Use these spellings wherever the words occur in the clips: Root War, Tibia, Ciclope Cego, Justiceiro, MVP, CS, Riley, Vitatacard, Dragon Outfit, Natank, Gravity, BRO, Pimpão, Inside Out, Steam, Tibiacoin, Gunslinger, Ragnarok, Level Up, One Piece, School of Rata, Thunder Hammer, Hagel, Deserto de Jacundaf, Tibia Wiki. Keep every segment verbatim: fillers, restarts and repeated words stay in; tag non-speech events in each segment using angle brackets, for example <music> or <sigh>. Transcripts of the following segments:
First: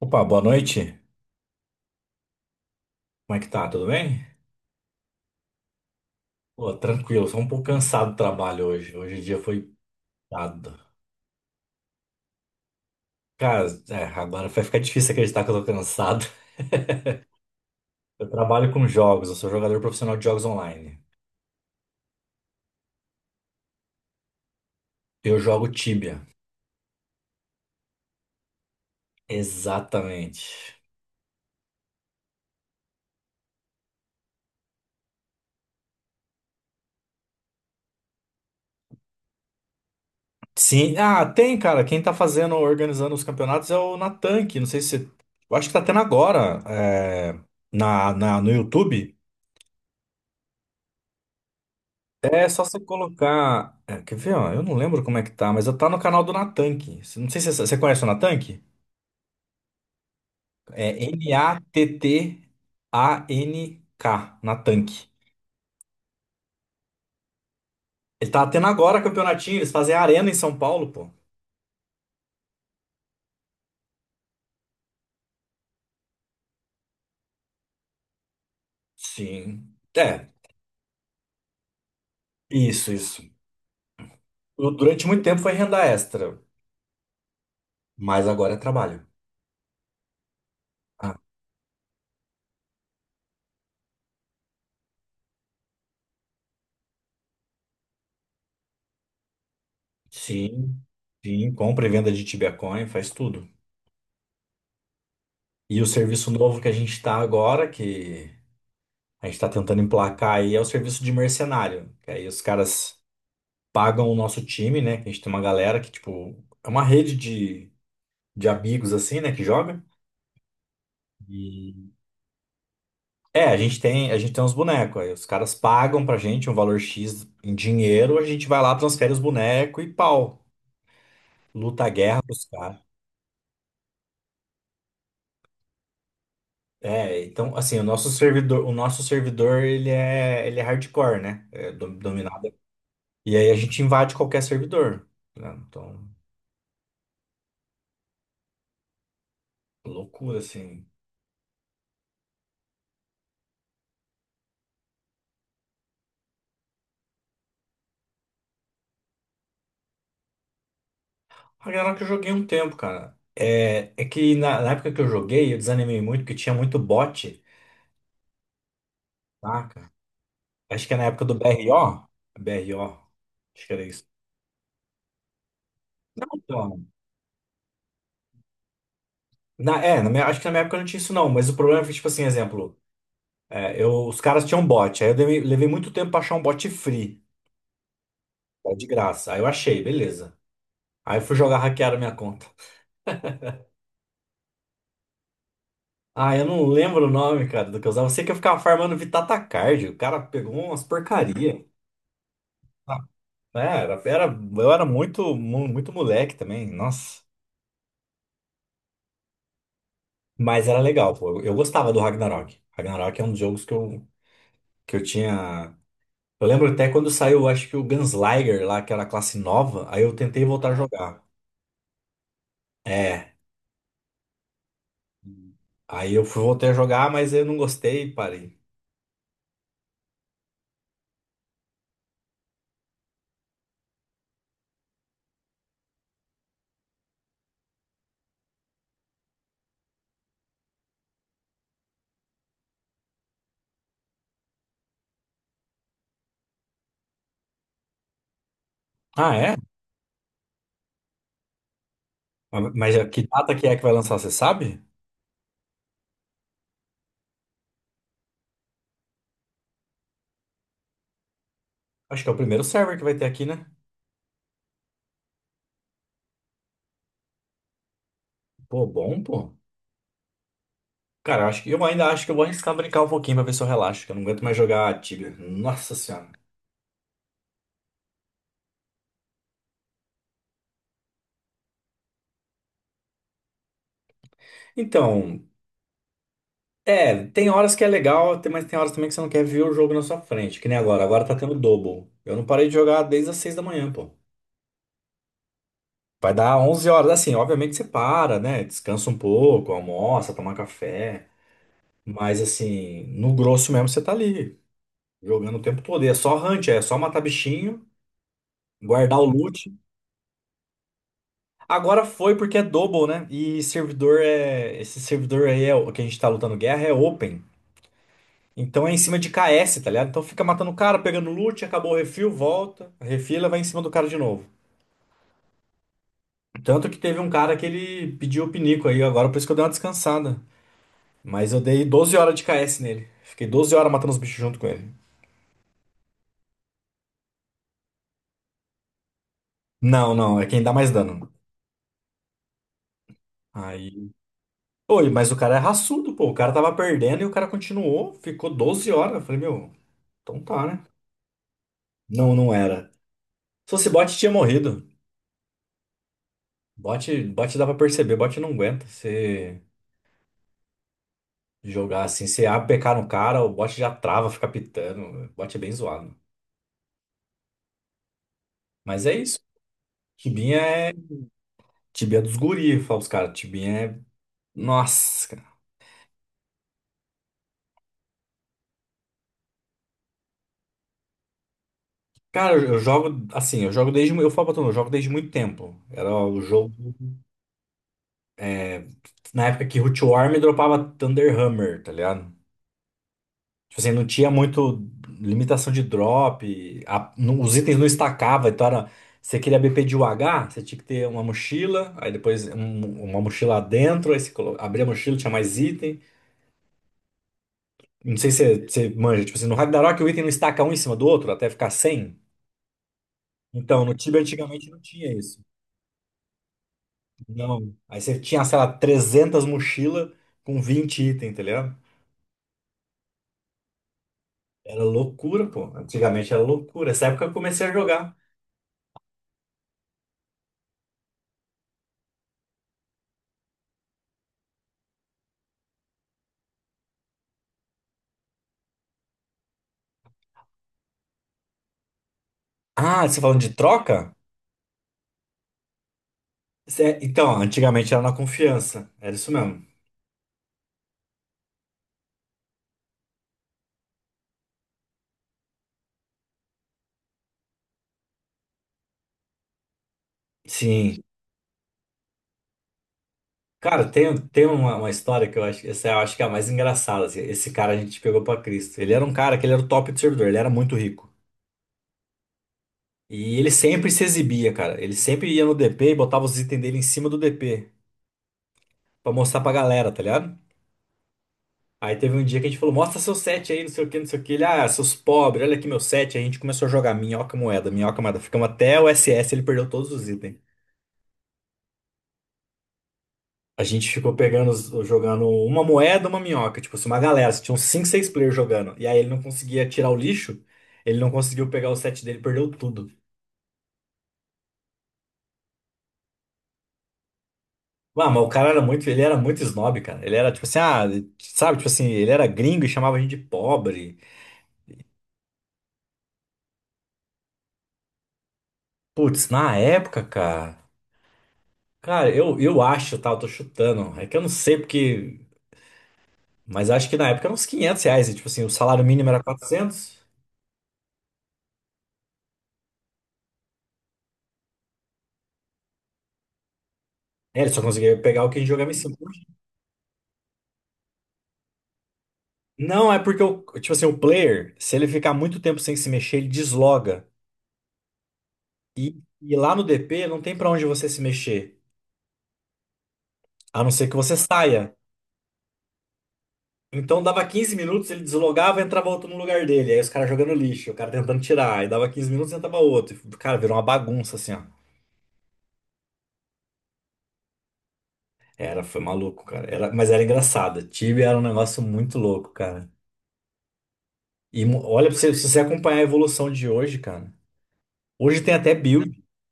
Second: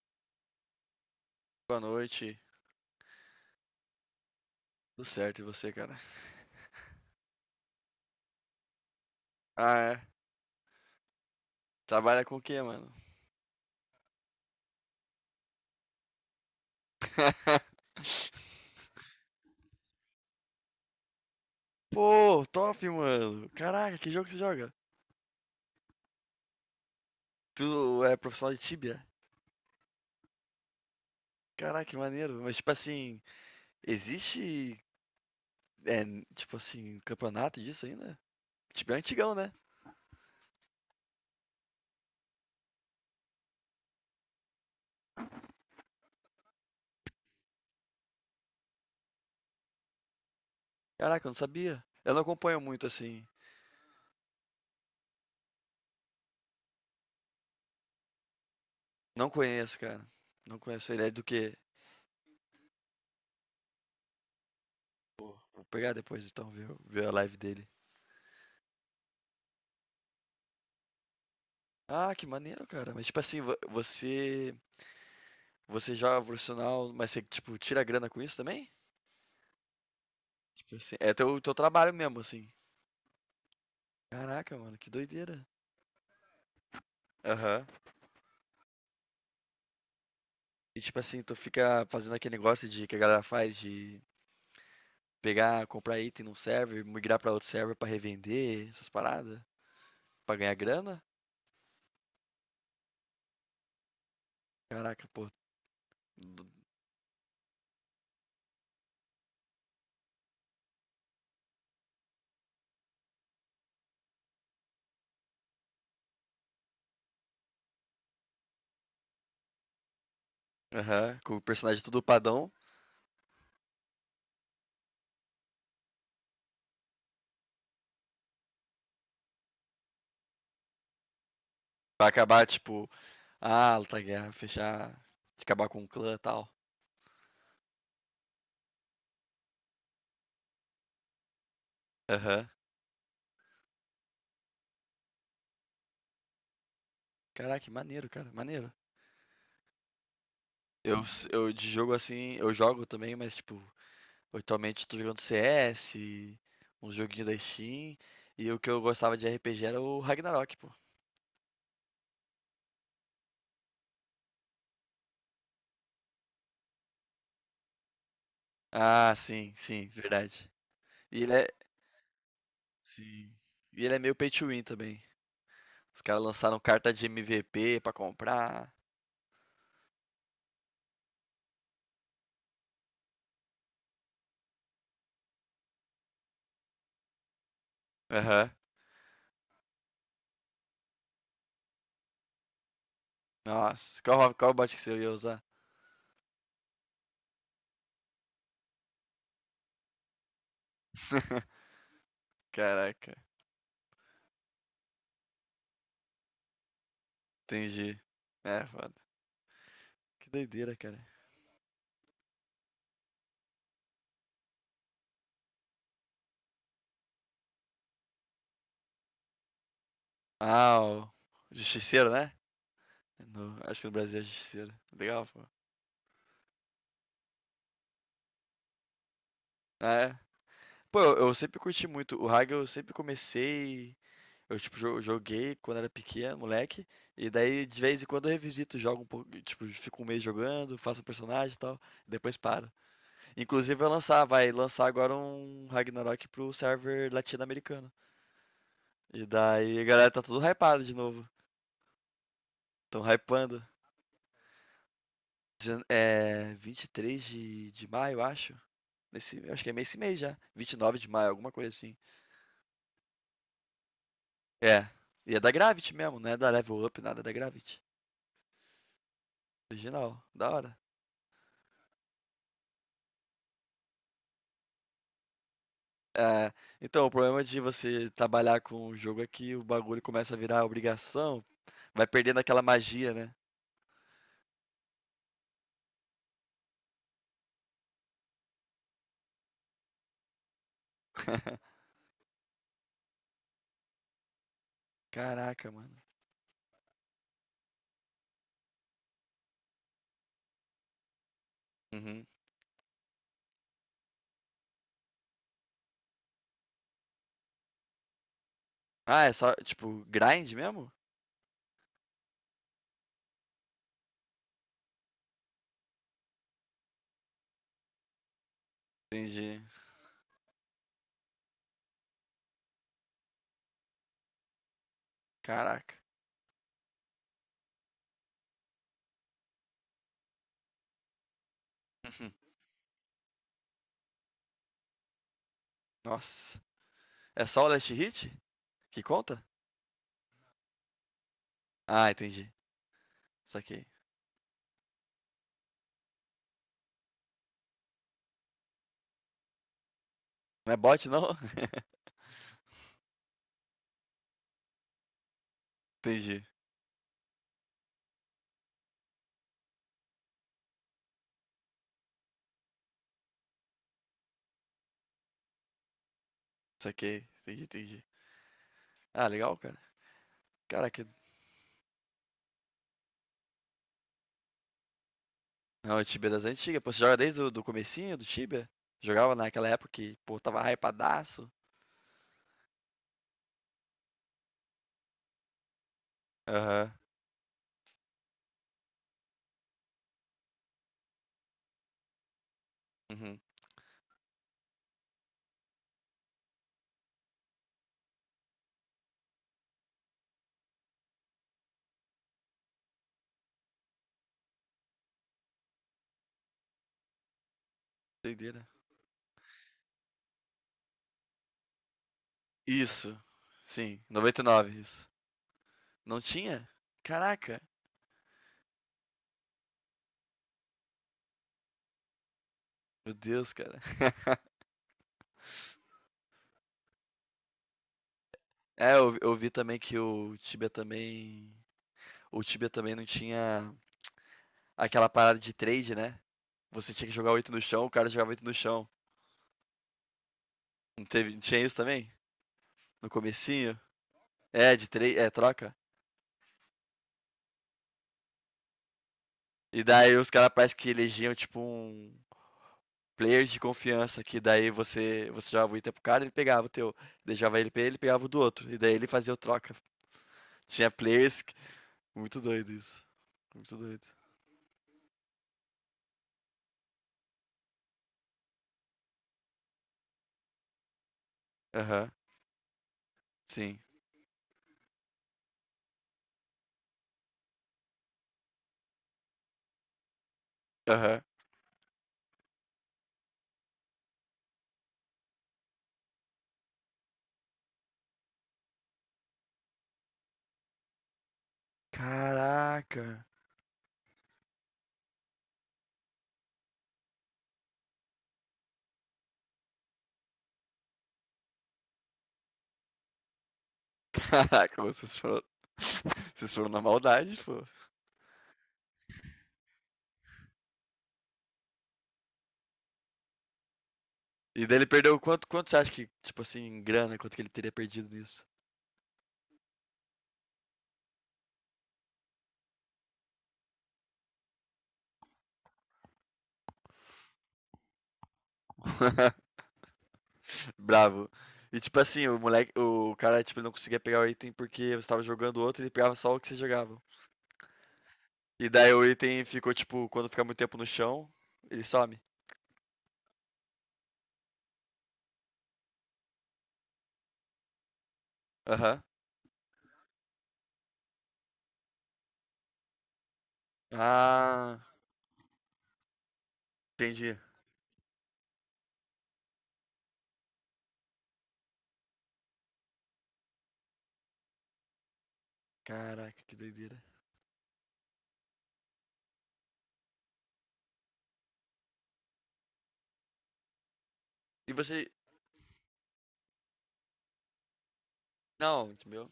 Opa, boa noite. Boa noite. Como é que tá? Tudo bem? Tudo certo e você, cara? Pô, tranquilo, só um pouco cansado do trabalho hoje. Hoje o dia foi Ah, é. dado. Trabalha com o quê, mano? Cara, é, agora vai ficar difícil acreditar que eu tô cansado. <laughs> <laughs> Eu trabalho com jogos, eu sou jogador profissional de jogos online. Pô, top, mano. Caraca, que jogo que você joga? Eu jogo Tibia. Tu é profissional de Tibia? Exatamente. Caraca, que maneiro. Mas, tipo assim, existe, é, tipo assim, campeonato disso ainda? Tibia é antigão, né? Sim, ah, tem, cara. Quem tá fazendo, organizando os campeonatos é o Natan, que não sei se. Eu acho que tá tendo agora, é, na, na, no YouTube. Caraca, eu não sabia. Eu não É acompanho só você muito, assim. colocar. É, quer ver, ó? Eu não lembro como é que tá, mas eu tá no canal do Natank. Você- Não sei se você você conhece o Natank. Não conheço, cara. Não É conheço ele. É do quê? N A T T A N K, Natank. Pô, vou pegar depois, então, ver, ver a live dele. Ele tá tendo agora campeonatinho, eles fazem arena em São Paulo, pô. Ah, que maneiro, cara. Mas, tipo assim, vo- você Você joga profissional, mas você, tipo, tira grana com isso também? Sim. É, Tipo assim, é teu, teu trabalho mesmo, assim. isso, isso. Caraca, Eu, mano, que Durante muito tempo doideira. foi renda extra, Aham. mas agora é trabalho. E tipo Ah, assim, tu fica fazendo aquele negócio de que a galera faz de pegar, comprar item num server, migrar pra outro server pra revender, essas paradas, pra ganhar sim, grana. sim. Compra e venda de Tibiacoin, faz tudo. Caraca, pô. E o serviço do- novo que a gente tá agora, que a gente está tentando emplacar aí é o serviço de mercenário. Que aí os caras pagam o nosso time, né? Que a gente tem uma galera que, tipo, é uma rede de, de amigos assim, né? Que joga. Aham, com o personagem E tudo padão, é, a gente tem, a gente tem uns bonecos. Aí os caras pagam pra gente um valor X em dinheiro, a gente vai lá, transfere os bonecos e pau. Luta a pra guerra pros acabar, caras. tipo, ah, lutar guerra, fechar, acabar com o clã e tal. É, então, assim, o nosso servidor, o nosso servidor, ele é, ele é hardcore, né? É do- Aham. dominado. E aí a gente invade qualquer servidor, né? Então, Caraca, que maneiro, cara, maneiro. loucura, assim. Eu s eu de jogo, assim, eu jogo também, mas, tipo, atualmente tô jogando C S, uns joguinhos da Steam, e o que eu gostava de R P G era o Ragnarok, pô. Ragnarok eu joguei um tempo, cara. É, é que na, na época que eu joguei, eu desanimei muito, porque tinha muito bot, Ah, sim, sim, saca? verdade. Acho que é na E época ele do é B R O. B R O, sim. acho que E era ele é isso. meio pay to win também. Os caras Não, lançaram então, carta de M V P pra comprar. na, é, na minha- acho que na minha época não tinha isso não, mas o problema foi, tipo assim, exemplo, é, eu, os caras tinham bot, aí eu dei- levei muito tempo pra achar um bot free, Aham. tá, de graça. Aí eu achei, beleza. Aí eu fui jogar, hackearam minha conta. Nossa, qual qual bot que você ia usar? Ah, eu não lembro o nome, cara, do que eu usava. Eu sei que eu ficava farmando Vitatacard, o cara pegou umas porcaria. <laughs> Caraca, É, era, era- eu era muito, mu- muito moleque também, nossa. entendi. É foda. Que Mas doideira, era cara. legal, pô. Eu, eu gostava do Ragnarok. Ragnarok é um dos jogos que eu, que eu tinha. Eu lembro até quando saiu, acho que o Gunslinger lá, que era a classe nova, aí eu tentei voltar a Ah, Ah, o jogar. Justiceiro, né? É, No- acho que no Brasil é Justiceiro. Legal, pô. Aí eu fui, voltei a jogar, mas eu não gostei e parei. Ah, é. Pô, eu, eu sempre curti muito. O Hagel eu sempre comecei. Eu, tipo, jo- joguei quando era pequeno, moleque. E daí, de vez em quando, eu revisito, jogo um pouco. Tipo, fico um mês jogando, faço um personagem e tal. E depois paro. Inclusive, vai lançar, vai lançar agora um Ragnarok pro server latino-americano. E Ah, é? daí, a galera tá tudo hypada de novo. Mas Tão a- que data que hypando. é que vai lançar, você sabe? Dezen- É. vinte e três de, de maio, acho. Nesse, acho que é esse mês já. vinte e nove de maio, alguma coisa assim. Acho que é o primeiro server que vai ter aqui, né? É. E é da Gravity mesmo, não é da Level Up, nada, é da Gravity. Pô, bom, pô. Original, da hora. Cara, eu acho que eu ainda acho que eu vou arriscar brincar um pouquinho pra ver se eu relaxo, que eu não aguento mais jogar Tibia. Nossa senhora. É, então, o problema de você trabalhar com o jogo é que o bagulho começa a virar obrigação, vai perdendo aquela magia, né? Então, é, tem horas que é legal, tem- mas tem horas também que você não quer ver o jogo na sua frente, que nem agora. Agora tá tendo <laughs> double. Eu não parei de jogar desde as seis da manhã, pô. Caraca, mano. Vai dar onze horas, assim, obviamente você para, né? Descansa um pouco, almoça, toma café. Uhum. Mas, assim, no grosso mesmo você tá ali, jogando o tempo todo. E é só hunt, é só matar bichinho, guardar Ah, o é só, loot. tipo, grind mesmo? Agora foi porque é double, né? E servidor é. Esse servidor aí é o que a gente tá lutando guerra é open. Então é em cima de Entendi. K S, tá ligado? Então fica matando o cara, pegando loot, acabou o refil, volta, refila, vai em cima do cara de novo. Caraca. Tanto que teve um cara que ele pediu o pinico aí agora, por isso que eu dei uma descansada. Mas eu dei doze Uhum. horas de K S nele. Fiquei doze horas matando os bichos junto com ele. Nossa. É só o last hit que conta? Não, não, é quem dá mais dano. Ah, entendi. Saquei. Aí. Oi, mas o cara é raçudo, pô. O cara tava perdendo e o cara continuou, ficou doze horas. Eu falei, meu, então tá, Não é né? bot, não? <laughs> Não, não era. Se fosse bot, tinha morrido. Entendi. Bot, bot dá pra perceber, bot não aguenta. Você. Jogar assim, você A P K no cara, o bot já trava, fica pitando. O bot é bem zoado. Saquei. Entendi, entendi. Mas é Ah, isso. legal, cara. Tibinha Cara, é. que Tibinha é dos guri, fala os caras. Tibinha é. Nossa, cara. Não, o Tibia das antigas. Pô, você joga desde o do comecinho do Tibia? Jogava naquela época que, pô, tava hypadaço. Cara, eu eu jogo assim, eu jogo desde. mu- Eu falo pra tu, eu jogo desde muito tempo. Era o jogo. Aham. Na época que Root War me dropava Thunder Hammer, tá ligado? Uhum. Tipo assim, não tinha muito limitação de drop, a- não- os itens não estacavam, então era. Você queria B P de UH, você tinha que ter uma mochila, aí depois um- uma mochila lá dentro, aí você colo- abria a mochila, tinha mais item. Não sei se Doideira. você você manja, tipo assim, no Ragnarok o item não estaca um em cima do outro até ficar cem. Isso. Então, no Sim, Tibia antigamente noventa e nove, não isso. tinha isso. Não tinha? Caraca. Não. Aí você tinha, sei lá, trezentas mochilas com vinte itens, tá ligado? Meu Deus, cara. <laughs> Era loucura, pô. Antigamente era loucura. Essa época eu comecei a jogar. É, eu, vi- eu vi também que o Tibia também. O Tibia também não tinha aquela parada de trade, né? Você tinha que jogar oito no chão, o cara jogava oito no chão. Não teve, não tinha isso também? Ah, No você falando de comecinho? troca? É, de trade, é, troca. Cê- Então, antigamente era na confiança. Era isso mesmo. E daí os caras parece que elegiam tipo um, players de confiança que daí você, você jogava o item pro cara, ele pegava o teu, deixava ele pra ele, ele pegava o do outro, e daí ele fazia o troca. <laughs> Tinha Sim. players. que- Muito doido isso. Muito Cara, doido. tem, tem uma, uma história que eu acho, essa eu acho que é a mais engraçada, assim. Esse cara a gente pegou pra Cristo. Ele era um cara que ele era o top do servidor, ele era muito rico. Aham, E ele sim. sempre se exibia, cara. Ele sempre ia no D P e botava os itens dele em cima do D P pra mostrar pra galera, tá ligado? Aham. Aí teve um dia que a gente falou: mostra seu set aí, não sei o que, não sei o que. Ele, ah, seus pobres, olha aqui meu set. Aí a gente começou a jogar minhoca moeda, minhoca moeda. Ficamos até o S S, ele perdeu todos os itens. Caraca. A gente ficou pegando, os- jogando uma moeda, uma minhoca, tipo assim, uma galera, tinham cinco seis players jogando. E aí ele não conseguia tirar o lixo, ele não conseguiu pegar o set dele, perdeu tudo. <laughs> Caraca, vocês foram. <laughs> Vocês foram na maldade, pô. Ah, mas o cara era muito, ele era muito snob, cara. Ele era tipo assim, ah, sabe, tipo assim, ele era gringo e chamava a gente de pobre. E daí ele perdeu quanto, quanto, você acha que, tipo assim, em grana, quanto que ele teria perdido nisso? Putz, na época, cara, cara, eu, eu acho, tá, eu tô chutando. É que eu não sei porque, mas acho que na época era uns quinhentos reais, e, tipo assim, o salário mínimo era <laughs> quatrocentos. Bravo. E tipo assim, o moleque, o cara, tipo, ele não conseguia pegar o item porque você tava jogando outro e ele pegava só o que você jogava. É, ele só conseguia pegar o que a gente E jogava em daí cima. o item ficou tipo, quando fica muito tempo no chão, ele some. Não, é porque o, tipo assim, o player, se ele ficar muito tempo sem se mexer, ele desloga. E, Aham. e lá no D P não tem pra onde você se mexer, a não ser que você saia. Ah, Então dava entendi. quinze minutos, ele deslogava e entrava outro no lugar dele. Aí os caras jogando lixo, o cara tentando tirar. Aí dava quinze minutos e entrava outro. E, cara, virou uma bagunça assim, ó. Caraca, que doideira. Era, foi maluco, cara. Era, mas era engraçado. Tibia era um negócio muito louco, cara. E mo- E olha, pra você. você, se você acompanhar a evolução de hoje, cara. Hoje tem até build. Não, meu,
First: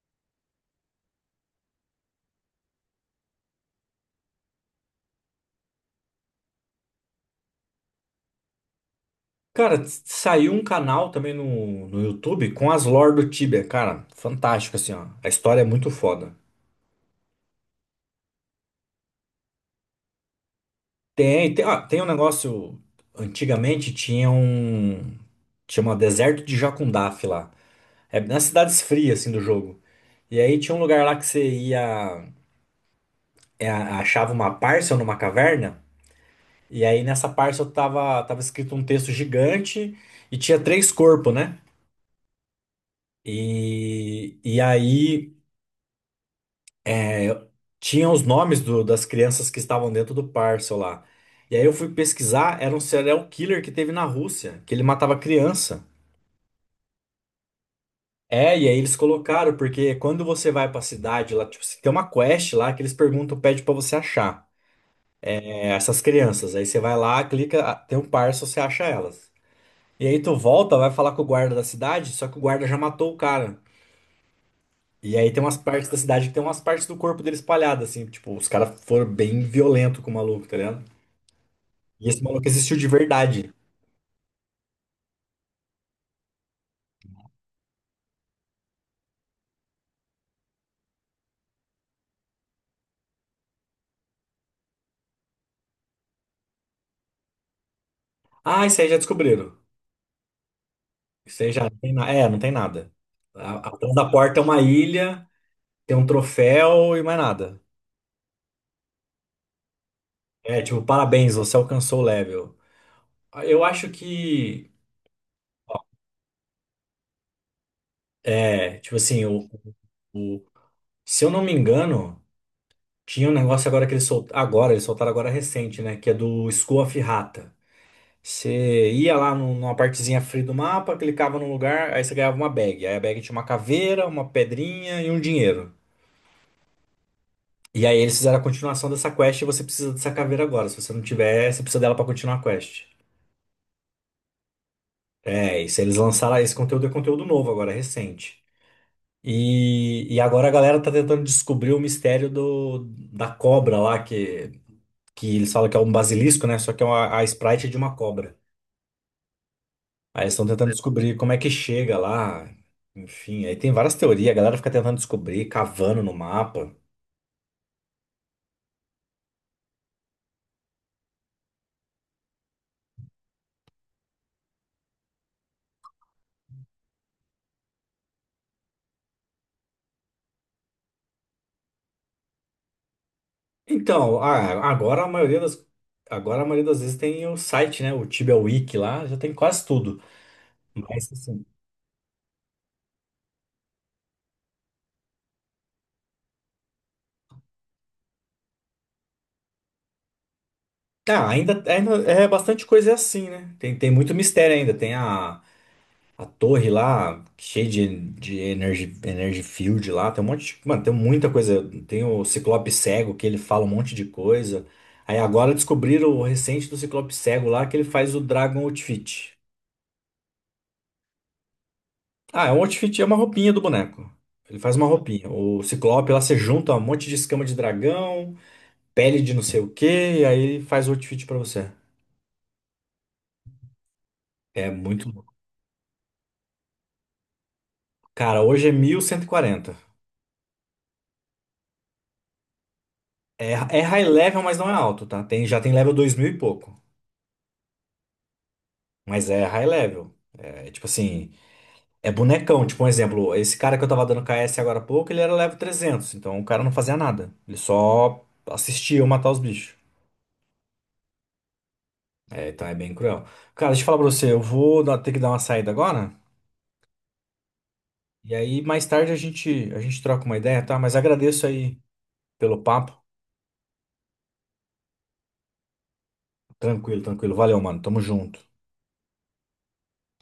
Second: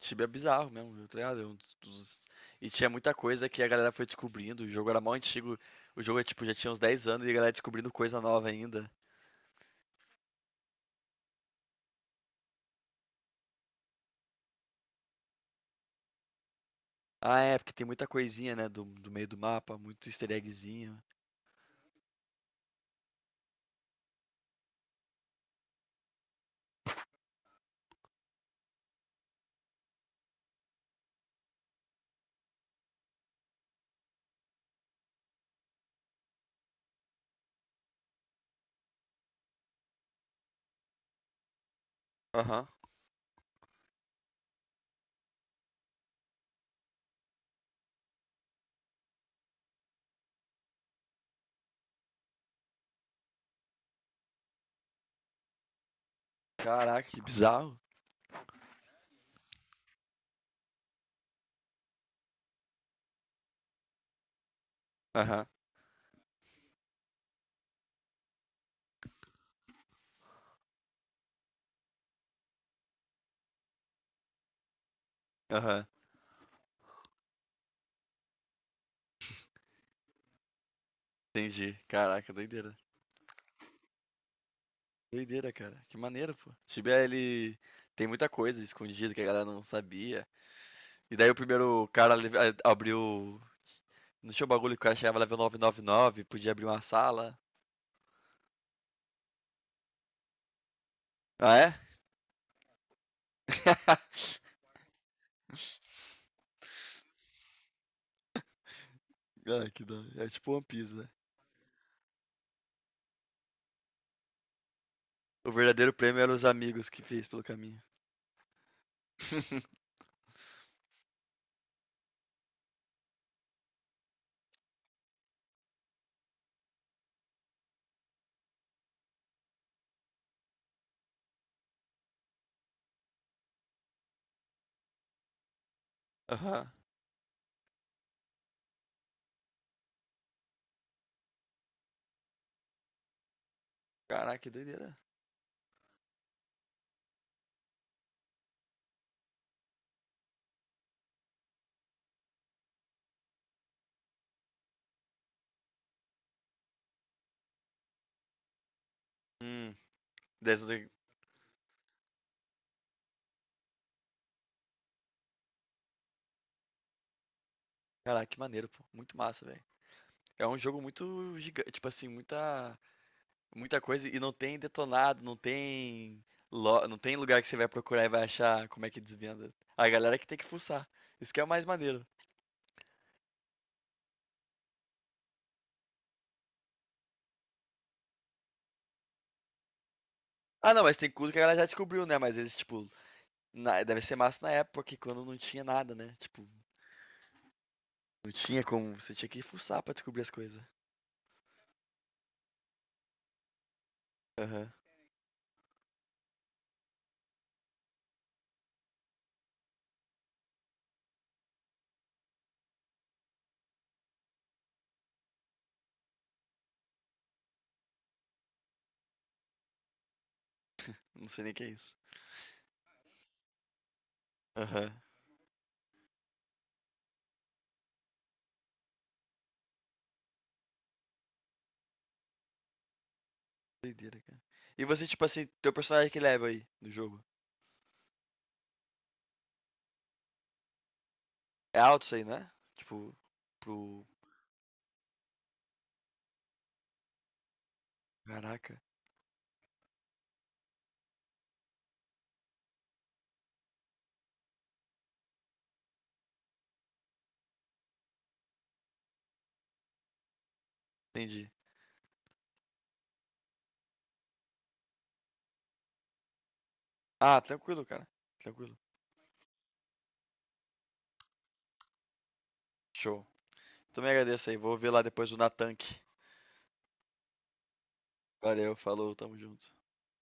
Tibia é bizarro mesmo, viu? Tá ligado? É um dos- E tinha muita coisa que a galera foi descobrindo. O jogo era mal antigo. O jogo é, tipo, já tinha uns dez anos e a galera descobrindo coisa nova ainda. Cara, s- saiu um canal também no, no YouTube com as lore do Tibia, cara, fantástico assim, ó. A história é muito foda. Ah, é, porque tem muita coisinha, né? Do, do meio do mapa, muito easter eggzinho. Tem, tem, ah, tem um negócio, antigamente tinha um, chama Deserto de Jacundaf lá. É nas cidades frias assim do jogo. E aí tinha um lugar lá que você ia, é, achava uma parcel numa caverna, e aí nessa parcel tava, tava escrito um texto gigante e tinha três corpos, né? Aham. E, e aí, É, tinha os nomes do- das crianças que estavam dentro do parcel lá. E aí eu fui pesquisar, era um serial killer que teve na Rússia, que ele matava criança. Caraca, que bizarro. É, e aí eles colocaram, porque quando você vai pra cidade lá, tipo, se tem uma quest lá que eles perguntam, pede pra você achar Aham. é, essas crianças. Aí você vai lá, clica, ah, tem um parcel, você acha elas. E aí tu volta, vai falar com o guarda da cidade, só que o guarda já matou o cara. E aí tem umas Aham. partes da cidade que tem umas partes do corpo dele espalhadas, assim, tipo, os caras foram bem violentos com o maluco, tá ligado? Entendi. E esse Caraca, maluco doideira. existiu de verdade. Doideira, cara. Que maneiro, pô. Tibia, ele tem muita coisa escondida que a galera não sabia. E daí o primeiro cara le- a- abriu. Não tinha o bagulho que o cara chegava level novecentos e noventa e nove, podia abrir uma sala. Ah, isso aí já descobriram. Isso aí Ah, já é? não tem nada. É, não tem nada. A- Atrás da <laughs> porta é uma ilha, tem um troféu e mais nada. Ah, que da hora. É tipo É, One tipo, Piece, né? parabéns, você alcançou o level. Eu acho que. O verdadeiro prêmio eram os amigos que fez pelo caminho. É, tipo assim, o, <laughs> o- se eu não me engano, tinha um negócio agora que eles soltaram. Agora, eles soltaram agora recente, né? Que é do School of Rata. Você ia lá num- numa partezinha free do mapa, clicava num lugar, aí você ganhava uma bag. Aí a bag tinha uma caveira, uma pedrinha e um dinheiro. Aham. E aí eles fizeram a continuação dessa quest e você precisa dessa caveira agora. Se você não tiver, você precisa dela pra continuar a quest. Caraca, que doideira. É, isso. Eles lançaram esse conteúdo, é conteúdo novo agora, recente. E, e agora a galera tá tentando descobrir o mistério do, da cobra lá, que, que eles falam que é um basilisco, né? Só que é uma, a Sprite é de uma cobra. Hum. Aí eles estão Daí tentando descobrir como é que chega lá. Enfim, aí tem várias teorias, a galera fica tentando descobrir, cavando no mapa. Caraca, que maneiro, pô. Muito massa, velho. É um jogo muito gigante, tipo assim, muita Muita coisa e não tem detonado, não tem lo- não tem lugar que você vai procurar e vai achar como é que desvenda. A galera é que tem que fuçar. Isso que é o mais maneiro. Então, a- agora a maioria das, agora a maioria das vezes tem o site, né? O Tibia Wiki lá, já tem quase tudo. Ah, não, mas tem Mas coisa que a assim, galera já descobriu, né? Mas eles, tipo, na- deve ser massa na época, que quando não tinha nada, né? Tipo, não tinha como. Você tinha que fuçar pra descobrir as coisas. tá, ainda, ainda é bastante coisa é assim, né? Tem, tem muito mistério Aham. ainda. Tem a, a torre lá, cheia de, de energy, energy field lá, tem um monte de, mano, tem muita coisa. Tem o Ciclope Cego, que ele fala um monte de coisa. Aí agora descobriram o recente do Ciclope Cego lá, que ele faz o Dragon Outfit. Não sei nem o que é isso. Ah, é um outfit, é uma roupinha do boneco. Ele faz uma Aham. roupinha. O Ciclope lá você junta um monte de escama de dragão, pele de não sei o quê, e aí ele faz o outfit pra você. Doideira, cara. É E você, muito tipo louco. assim, teu personagem que level aí no jogo? Cara, hoje é mil cento e quarenta. É alto isso aí, não é? Tipo, É, é high pro. level, mas não é alto, tá? Tem, já tem level dois mil e pouco. Caraca. Mas é high level. É tipo assim, é bonecão. Tipo um exemplo, esse cara que eu tava dando K S agora há pouco, ele era level trezentos. Então o cara não fazia nada. Ele só assistia eu matar os bichos. Entendi. É, então é bem cruel. Cara, deixa eu falar pra você, eu vou dar- ter que dar uma saída agora. Ah, tranquilo, cara. E aí, Tranquilo. mais tarde a gente, a gente troca uma ideia, tá? Mas agradeço aí pelo papo. Show. Também agradeço aí. Vou ver lá depois do Natank. Tranquilo, tranquilo. Valeu, mano. Tamo junto. Valeu, falou, tamo junto.